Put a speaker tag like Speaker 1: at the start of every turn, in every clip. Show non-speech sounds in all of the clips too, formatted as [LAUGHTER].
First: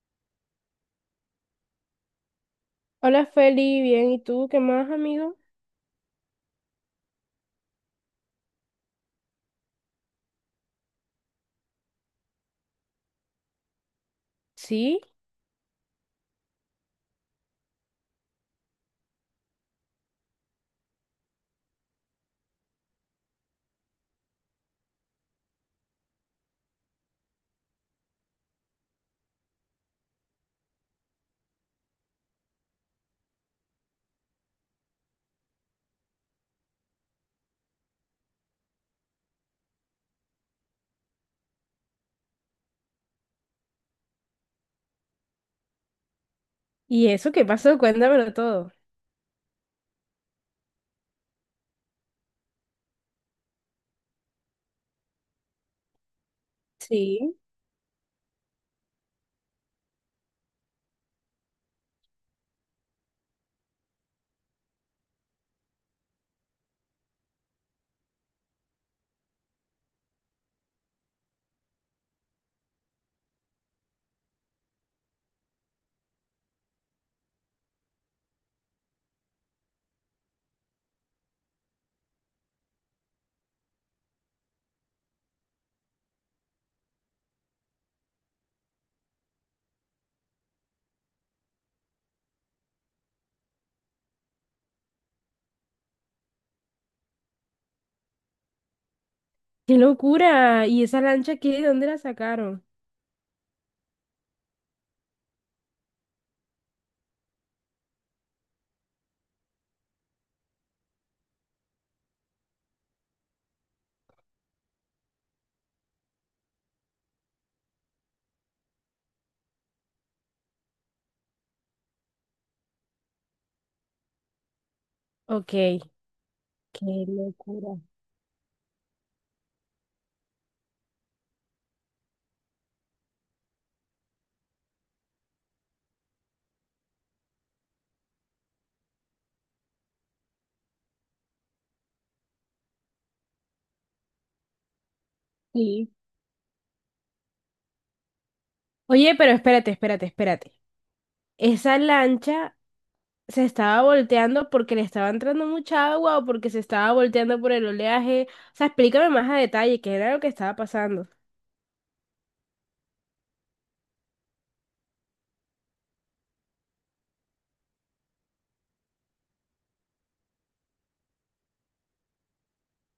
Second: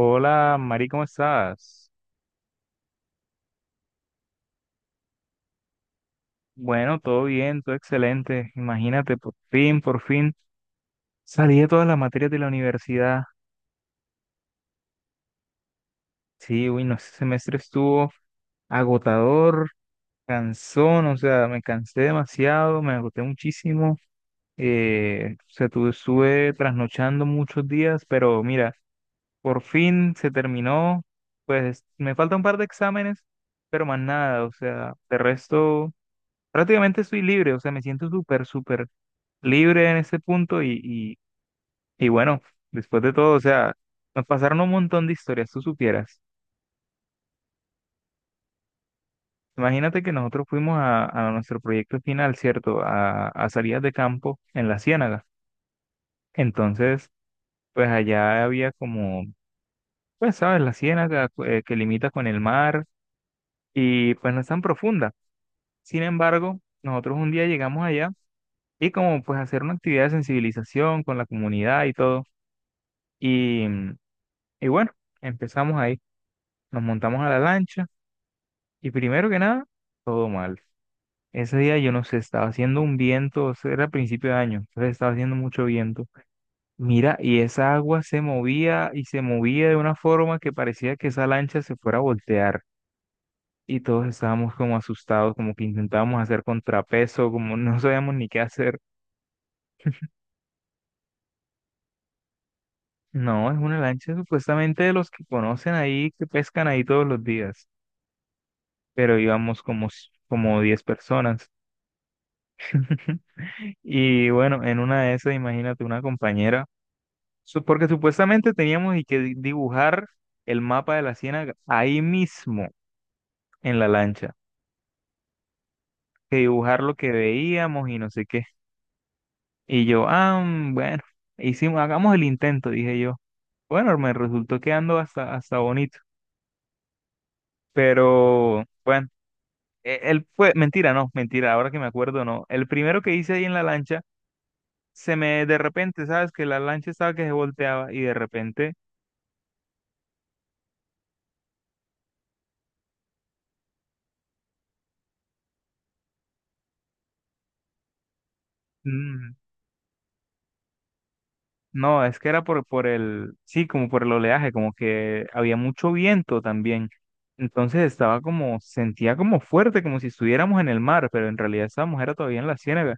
Speaker 1: Hola, Mari, ¿cómo estás?
Speaker 2: Hola Feli, bien, ¿y tú qué más, amigo?
Speaker 1: Bueno, todo bien, todo excelente. Imagínate, por fin salí de todas las materias de la universidad.
Speaker 2: Sí,
Speaker 1: Sí, uy, no, ese semestre estuvo agotador, cansón, o sea, me cansé demasiado, me agoté muchísimo. O sea, estuve trasnochando muchos días, pero mira, por fin se terminó. Pues me falta un par de exámenes, pero más nada, o sea, de resto. Prácticamente estoy libre, o sea, me siento súper, súper libre en ese punto y bueno, después de todo, o sea, nos pasaron un montón de historias, tú supieras.
Speaker 2: ¿y eso qué pasó? Cuéntamelo todo.
Speaker 1: Imagínate que nosotros fuimos a nuestro proyecto final, ¿cierto? A salidas de campo en la Ciénaga. Entonces,
Speaker 2: Sí.
Speaker 1: pues allá había como, pues sabes, la Ciénaga que limita con el mar y pues no es tan profunda. Sin embargo, nosotros un día llegamos allá y como pues hacer una actividad de sensibilización con la comunidad y todo. Y, mm, Y bueno, empezamos ahí, nos montamos a la lancha y primero que nada, todo mal. Ese día yo no sé, estaba haciendo un viento, o sea, era a principio de año, entonces estaba haciendo mucho viento. Mira, y esa agua se movía y se movía de una forma que parecía que esa lancha se fuera a voltear. Y todos estábamos como asustados, como que intentábamos hacer contrapeso, como [LAUGHS] no sabíamos ni qué hacer.
Speaker 2: ¡Qué locura! ¿Y esa lancha qué? ¿De dónde la sacaron?
Speaker 1: No, es una lancha supuestamente de los que conocen ahí, que pescan ahí todos los días, pero íbamos como, como 10 personas. [LAUGHS] Y bueno, en una de esas, imagínate una compañera, porque supuestamente teníamos y que dibujar el mapa de la ciénaga ahí mismo en la lancha,
Speaker 2: Ok, qué
Speaker 1: que dibujar lo que
Speaker 2: locura.
Speaker 1: veíamos y no sé qué. Y yo, bueno, hagamos el intento, dije yo. Bueno, me resultó quedando hasta bonito, pero bueno, él fue, mentira, no, mentira, ahora que me acuerdo, no. El primero que hice ahí en la lancha, se me de
Speaker 2: Sí.
Speaker 1: repente, ¿sabes? Que la lancha estaba que se volteaba y de repente.
Speaker 2: Oye, pero espérate, espérate, espérate. ¿Esa lancha se estaba volteando porque le estaba entrando mucha agua o porque se estaba volteando por el oleaje? O sea, explícame más
Speaker 1: Mm,
Speaker 2: a detalle qué era lo que estaba pasando.
Speaker 1: No, es que era por el, sí, como por el oleaje, como que había mucho viento también. Entonces sentía como fuerte, como si estuviéramos en el mar, pero en realidad estábamos era todavía en la ciénaga.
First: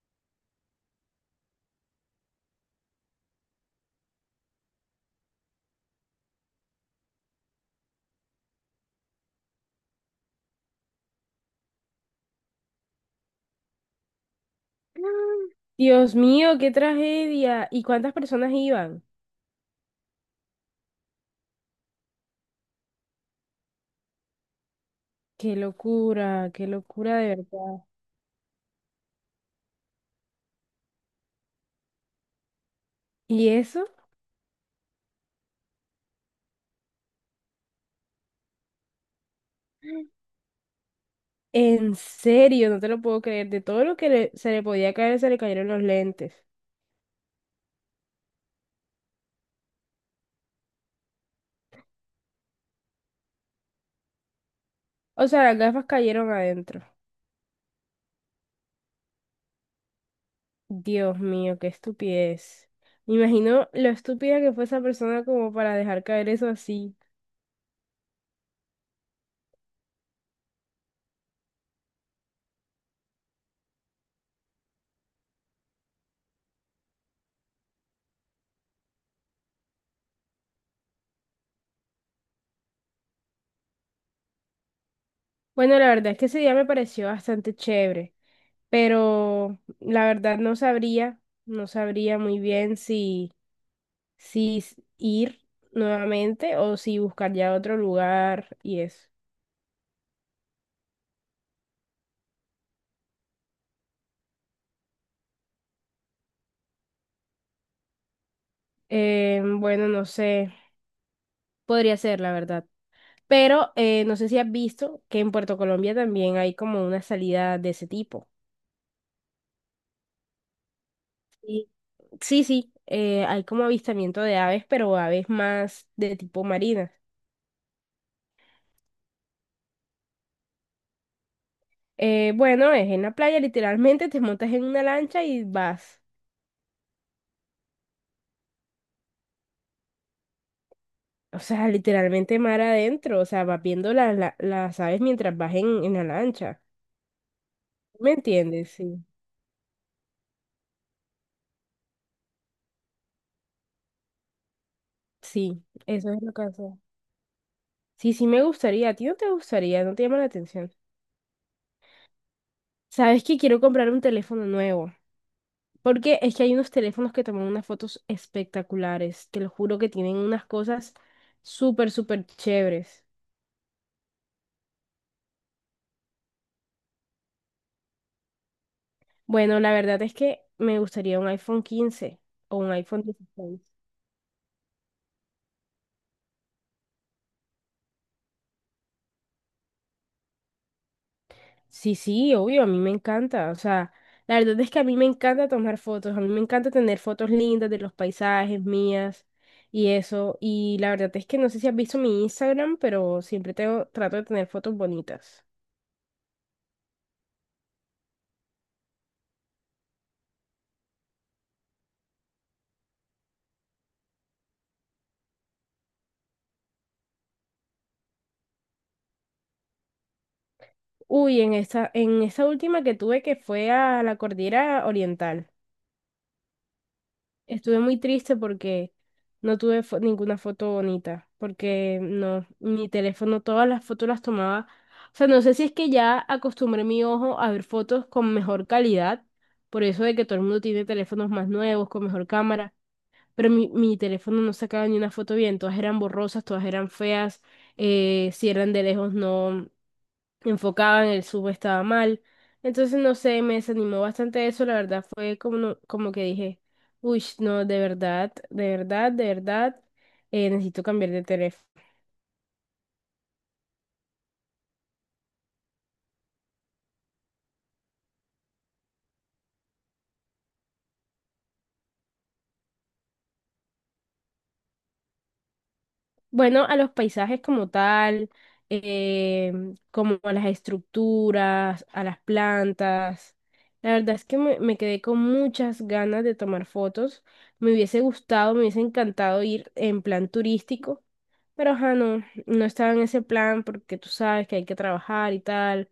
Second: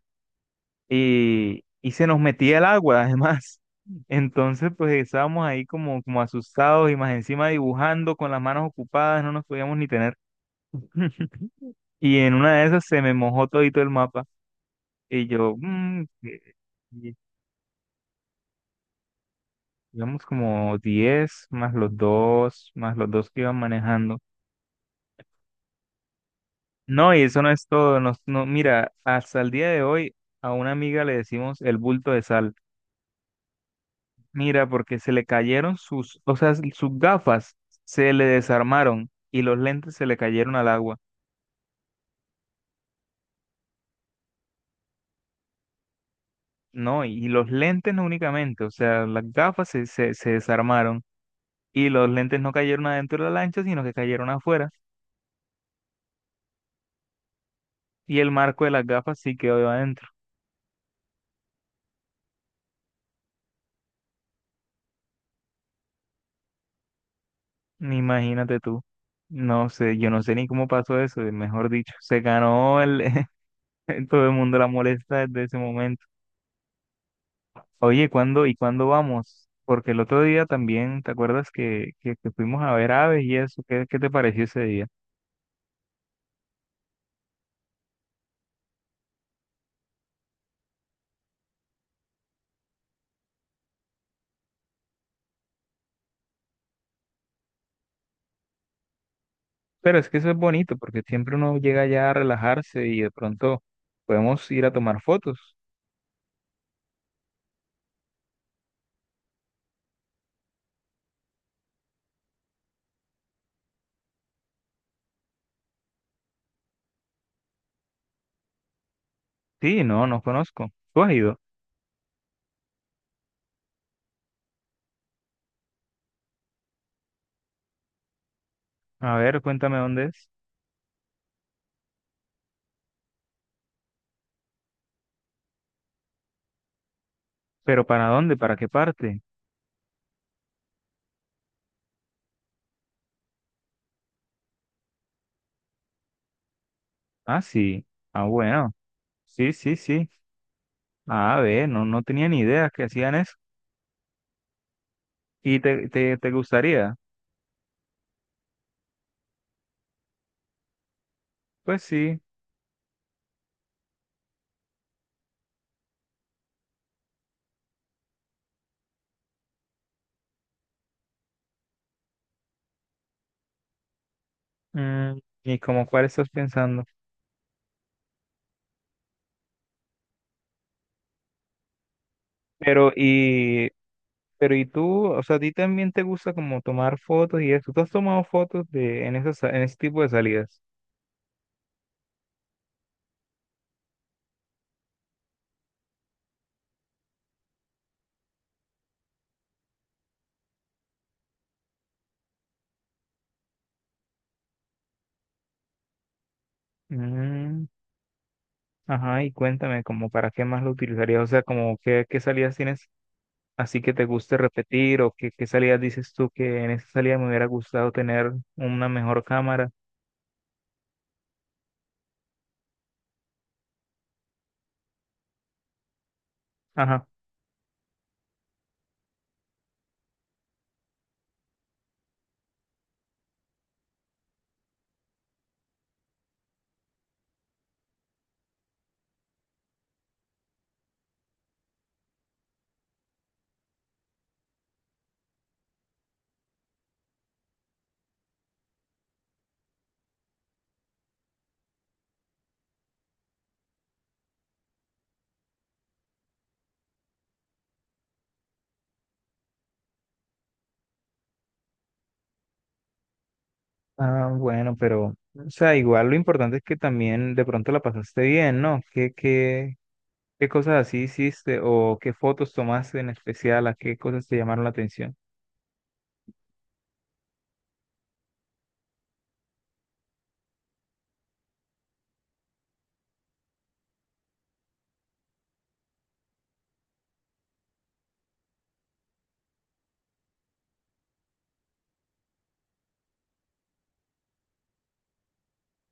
Speaker 1: Y se nos metía el agua, [LAUGHS] además. Entonces, pues estábamos ahí como asustados y más encima dibujando con las manos ocupadas, no nos podíamos ni tener. [LAUGHS] Y en una de esas se me mojó todito el mapa. Y yo,
Speaker 2: [GASPS] Dios
Speaker 1: ¿qué?
Speaker 2: mío, qué tragedia. ¿Y cuántas personas iban?
Speaker 1: Digamos como 10 más los dos que iban manejando.
Speaker 2: Qué
Speaker 1: No,
Speaker 2: locura
Speaker 1: y
Speaker 2: de
Speaker 1: eso no es
Speaker 2: verdad.
Speaker 1: todo. No, mira, hasta el día de hoy a una amiga le decimos el bulto de sal.
Speaker 2: ¿Y eso?
Speaker 1: Mira, porque se le cayeron sus, o sea, sus gafas se le desarmaron y los lentes se le cayeron al agua.
Speaker 2: En serio, no te lo puedo creer. De todo lo que se le podía caer, se le cayeron los lentes.
Speaker 1: No, y los lentes no únicamente, o sea, las gafas se desarmaron y los lentes no cayeron adentro de la lancha, sino que cayeron afuera.
Speaker 2: O sea, las gafas cayeron adentro.
Speaker 1: Y el marco de las gafas sí quedó adentro.
Speaker 2: Dios mío, qué estupidez. Me imagino lo estúpida que fue esa persona como para dejar caer eso así.
Speaker 1: Imagínate tú. No sé, yo no sé ni cómo pasó eso, mejor dicho, se ganó el [LAUGHS] todo el mundo la molesta desde ese momento. Oye, ¿cuándo y cuándo vamos? Porque el otro día también, ¿te acuerdas que fuimos a ver aves y eso? ¿Qué te pareció ese día?
Speaker 2: Bueno, la verdad es que ese día me pareció bastante chévere, pero la verdad no sabría, no sabría muy bien si ir nuevamente o si buscar ya otro lugar y eso.
Speaker 1: Pero es que eso es bonito, porque siempre uno llega ya a relajarse y de pronto podemos ir a tomar fotos.
Speaker 2: Bueno, no sé, podría ser, la verdad. Pero no sé si has visto que en Puerto Colombia también hay como una salida de ese tipo.
Speaker 1: Sí, no, no conozco. ¿Tú has ido?
Speaker 2: Sí. Sí, sí, hay como avistamiento de aves, pero aves más de tipo marinas.
Speaker 1: A ver, cuéntame dónde es.
Speaker 2: Bueno, es en la playa, literalmente te montas en una lancha y vas.
Speaker 1: ¿Pero para dónde? ¿Para qué parte?
Speaker 2: O sea, literalmente mar adentro, o sea, vas viendo las aves mientras vas en la lancha.
Speaker 1: Ah, sí.
Speaker 2: ¿Me
Speaker 1: Ah,
Speaker 2: entiendes?
Speaker 1: bueno.
Speaker 2: Sí.
Speaker 1: Sí, sí, sí. Ah, ve, no, no tenía ni idea que hacían eso. ¿Y
Speaker 2: Sí,
Speaker 1: te,
Speaker 2: eso
Speaker 1: te,
Speaker 2: es
Speaker 1: te
Speaker 2: lo que hace.
Speaker 1: gustaría?
Speaker 2: Sí, sí me gustaría. ¿A ti no te gustaría? ¿No te llama la atención?
Speaker 1: Pues sí.
Speaker 2: ¿Sabes que quiero comprar un teléfono nuevo? Porque es que hay unos teléfonos que toman unas fotos espectaculares. Te lo juro que tienen unas cosas súper, súper chéveres.
Speaker 1: Mm, ¿Y como cuál estás pensando?
Speaker 2: Bueno, la verdad es que me gustaría un iPhone 15 o un
Speaker 1: Pero,
Speaker 2: iPhone 16.
Speaker 1: y, pero, ¿y tú? O sea, ¿a ti también te gusta como tomar fotos y eso? ¿Tú has tomado fotos en ese tipo de salidas?
Speaker 2: Sí, sí, obvio, a mí me encanta. O sea, la verdad es que a mí me encanta tomar fotos, a mí me encanta tener fotos lindas de los paisajes mías y eso. Y la verdad es que no sé si has visto mi Instagram, pero siempre tengo, trato de tener fotos bonitas.
Speaker 1: Mm, ajá, y cuéntame, ¿como para qué más lo utilizarías? O sea, como qué, qué, salidas tienes así que te guste repetir o qué salidas dices tú que en esa salida me hubiera gustado tener una mejor cámara.
Speaker 2: Uy, en esta última que tuve que fue a la cordillera oriental.
Speaker 1: Ajá.
Speaker 2: Estuve muy triste porque no tuve ninguna foto bonita, porque no, mi teléfono, todas las fotos las tomaba. O sea, no sé si es que ya acostumbré mi ojo a ver fotos con mejor calidad, por eso de que todo el mundo tiene teléfonos más nuevos, con mejor cámara, pero mi teléfono no sacaba ni una foto bien, todas eran borrosas, todas eran feas, si eran de lejos no, enfocaban, el sub estaba mal. Entonces, no sé, me desanimó bastante eso, la verdad fue como, como que dije, uy, no, de verdad, de verdad, de verdad, necesito cambiar de teléfono.
Speaker 1: Ah, bueno, pero, o sea, igual lo importante es que también de pronto la pasaste bien, ¿no? ¿Qué cosas así hiciste o qué fotos tomaste en especial, a qué cosas te llamaron la atención?
Speaker 2: Bueno, a los paisajes como tal, eh, como a las estructuras, a las plantas. La verdad es que me quedé con muchas ganas de tomar fotos. Me hubiese gustado, me hubiese encantado ir en plan turístico. Pero ajá, no, no estaba en ese plan porque tú sabes que hay que trabajar y tal.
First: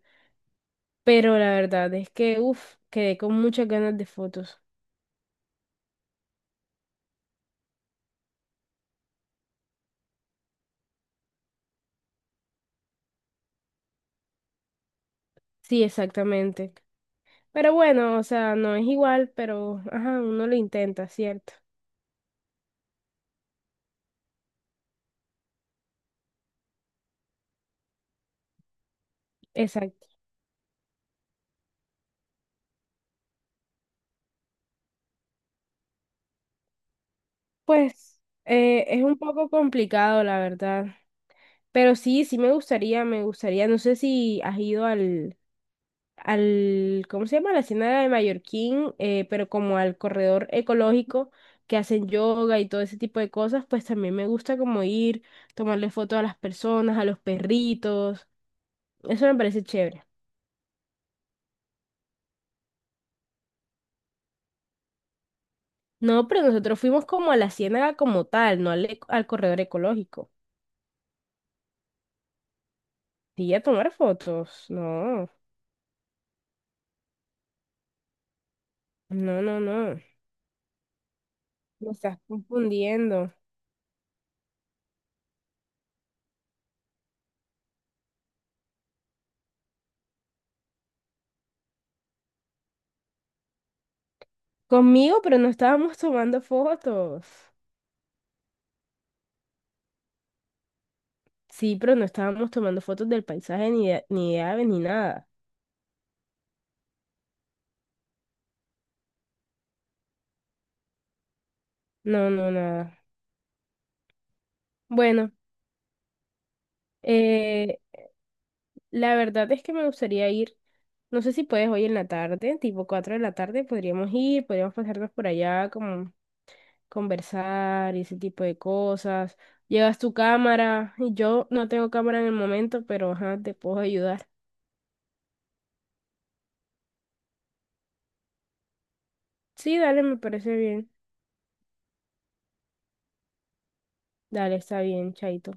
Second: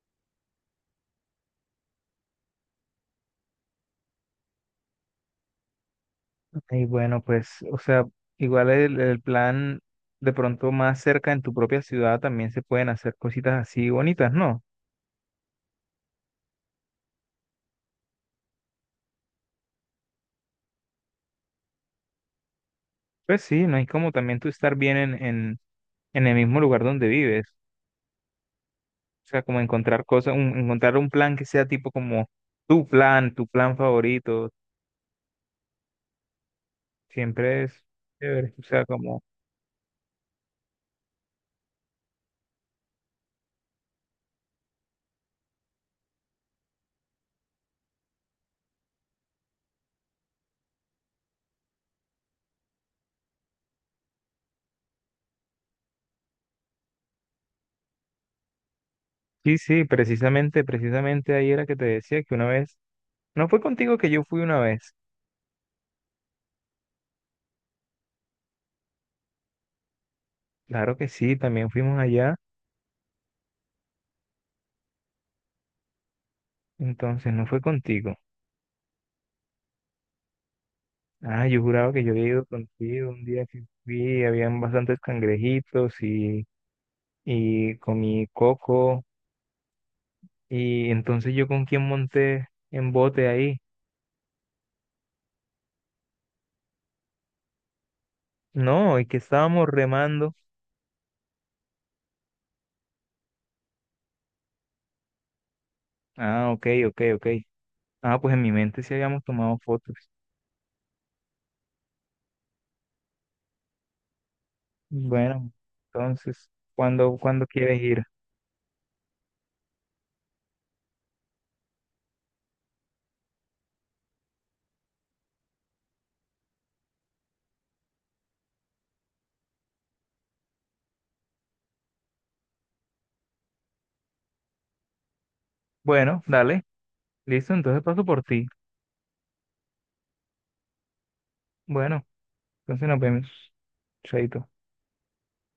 Speaker 2: Pero la verdad es que, uff, quedé con muchas ganas de fotos.
Speaker 1: Y bueno, pues, o sea, igual el plan de pronto más cerca en tu propia ciudad también se pueden hacer cositas así bonitas, ¿no?
Speaker 2: Sí, exactamente. Pero bueno, o sea, no es igual, pero ajá, uno lo intenta, ¿cierto?
Speaker 1: Pues sí, no es como también tú estar bien en, en el mismo lugar donde vives. O sea, como encontrar
Speaker 2: Exacto.
Speaker 1: cosas, encontrar un plan que sea tipo como tu plan favorito, siempre es
Speaker 2: Pues
Speaker 1: chévere. O sea,
Speaker 2: es un
Speaker 1: como,
Speaker 2: poco complicado, la verdad. Pero sí, sí me gustaría, me gustaría. No sé si has ido al, ¿cómo se llama? A la Hacienda de Mallorquín, pero como al corredor ecológico que hacen yoga y todo ese tipo de cosas, pues también me gusta como ir, tomarle fotos a las personas, a los perritos, eso me
Speaker 1: sí,
Speaker 2: parece
Speaker 1: sí,
Speaker 2: chévere.
Speaker 1: precisamente, precisamente ahí era que te decía que una vez, no fue contigo que yo fui una vez.
Speaker 2: No, pero nosotros fuimos como a la ciénaga como tal, no al, eco- al corredor ecológico.
Speaker 1: Claro que sí, también fuimos allá,
Speaker 2: Sí, a tomar fotos. No,
Speaker 1: entonces no fue contigo.
Speaker 2: no, no, no.
Speaker 1: Ah, yo
Speaker 2: Me
Speaker 1: juraba que yo
Speaker 2: estás
Speaker 1: había ido contigo un
Speaker 2: confundiendo.
Speaker 1: día que fui, habían bastantes cangrejitos y comí coco. Y entonces yo con quién monté en bote ahí.
Speaker 2: Conmigo, pero no estábamos tomando fotos.
Speaker 1: No, es que estábamos remando.
Speaker 2: Sí, pero no estábamos tomando fotos del paisaje ni de, ni de aves ni nada.
Speaker 1: Ah, ok, ok, ok. Ah, pues en mi mente sí habíamos tomado fotos.
Speaker 2: No, no, nada. Bueno,
Speaker 1: Bueno, entonces, ¿cuándo
Speaker 2: eh,
Speaker 1: quieres ir?
Speaker 2: la verdad es que me gustaría ir. No sé si puedes hoy en la tarde, tipo 4 de la tarde, podríamos ir, podríamos pasarnos por allá, como conversar y ese tipo de cosas. Llevas tu cámara y yo no tengo cámara en el momento, pero ajá, te puedo ayudar.
Speaker 1: Bueno, dale, listo, entonces paso por ti.
Speaker 2: Sí, dale, me parece bien.
Speaker 1: Bueno, entonces nos vemos. Chaito.
Speaker 2: Dale, está bien, chaito.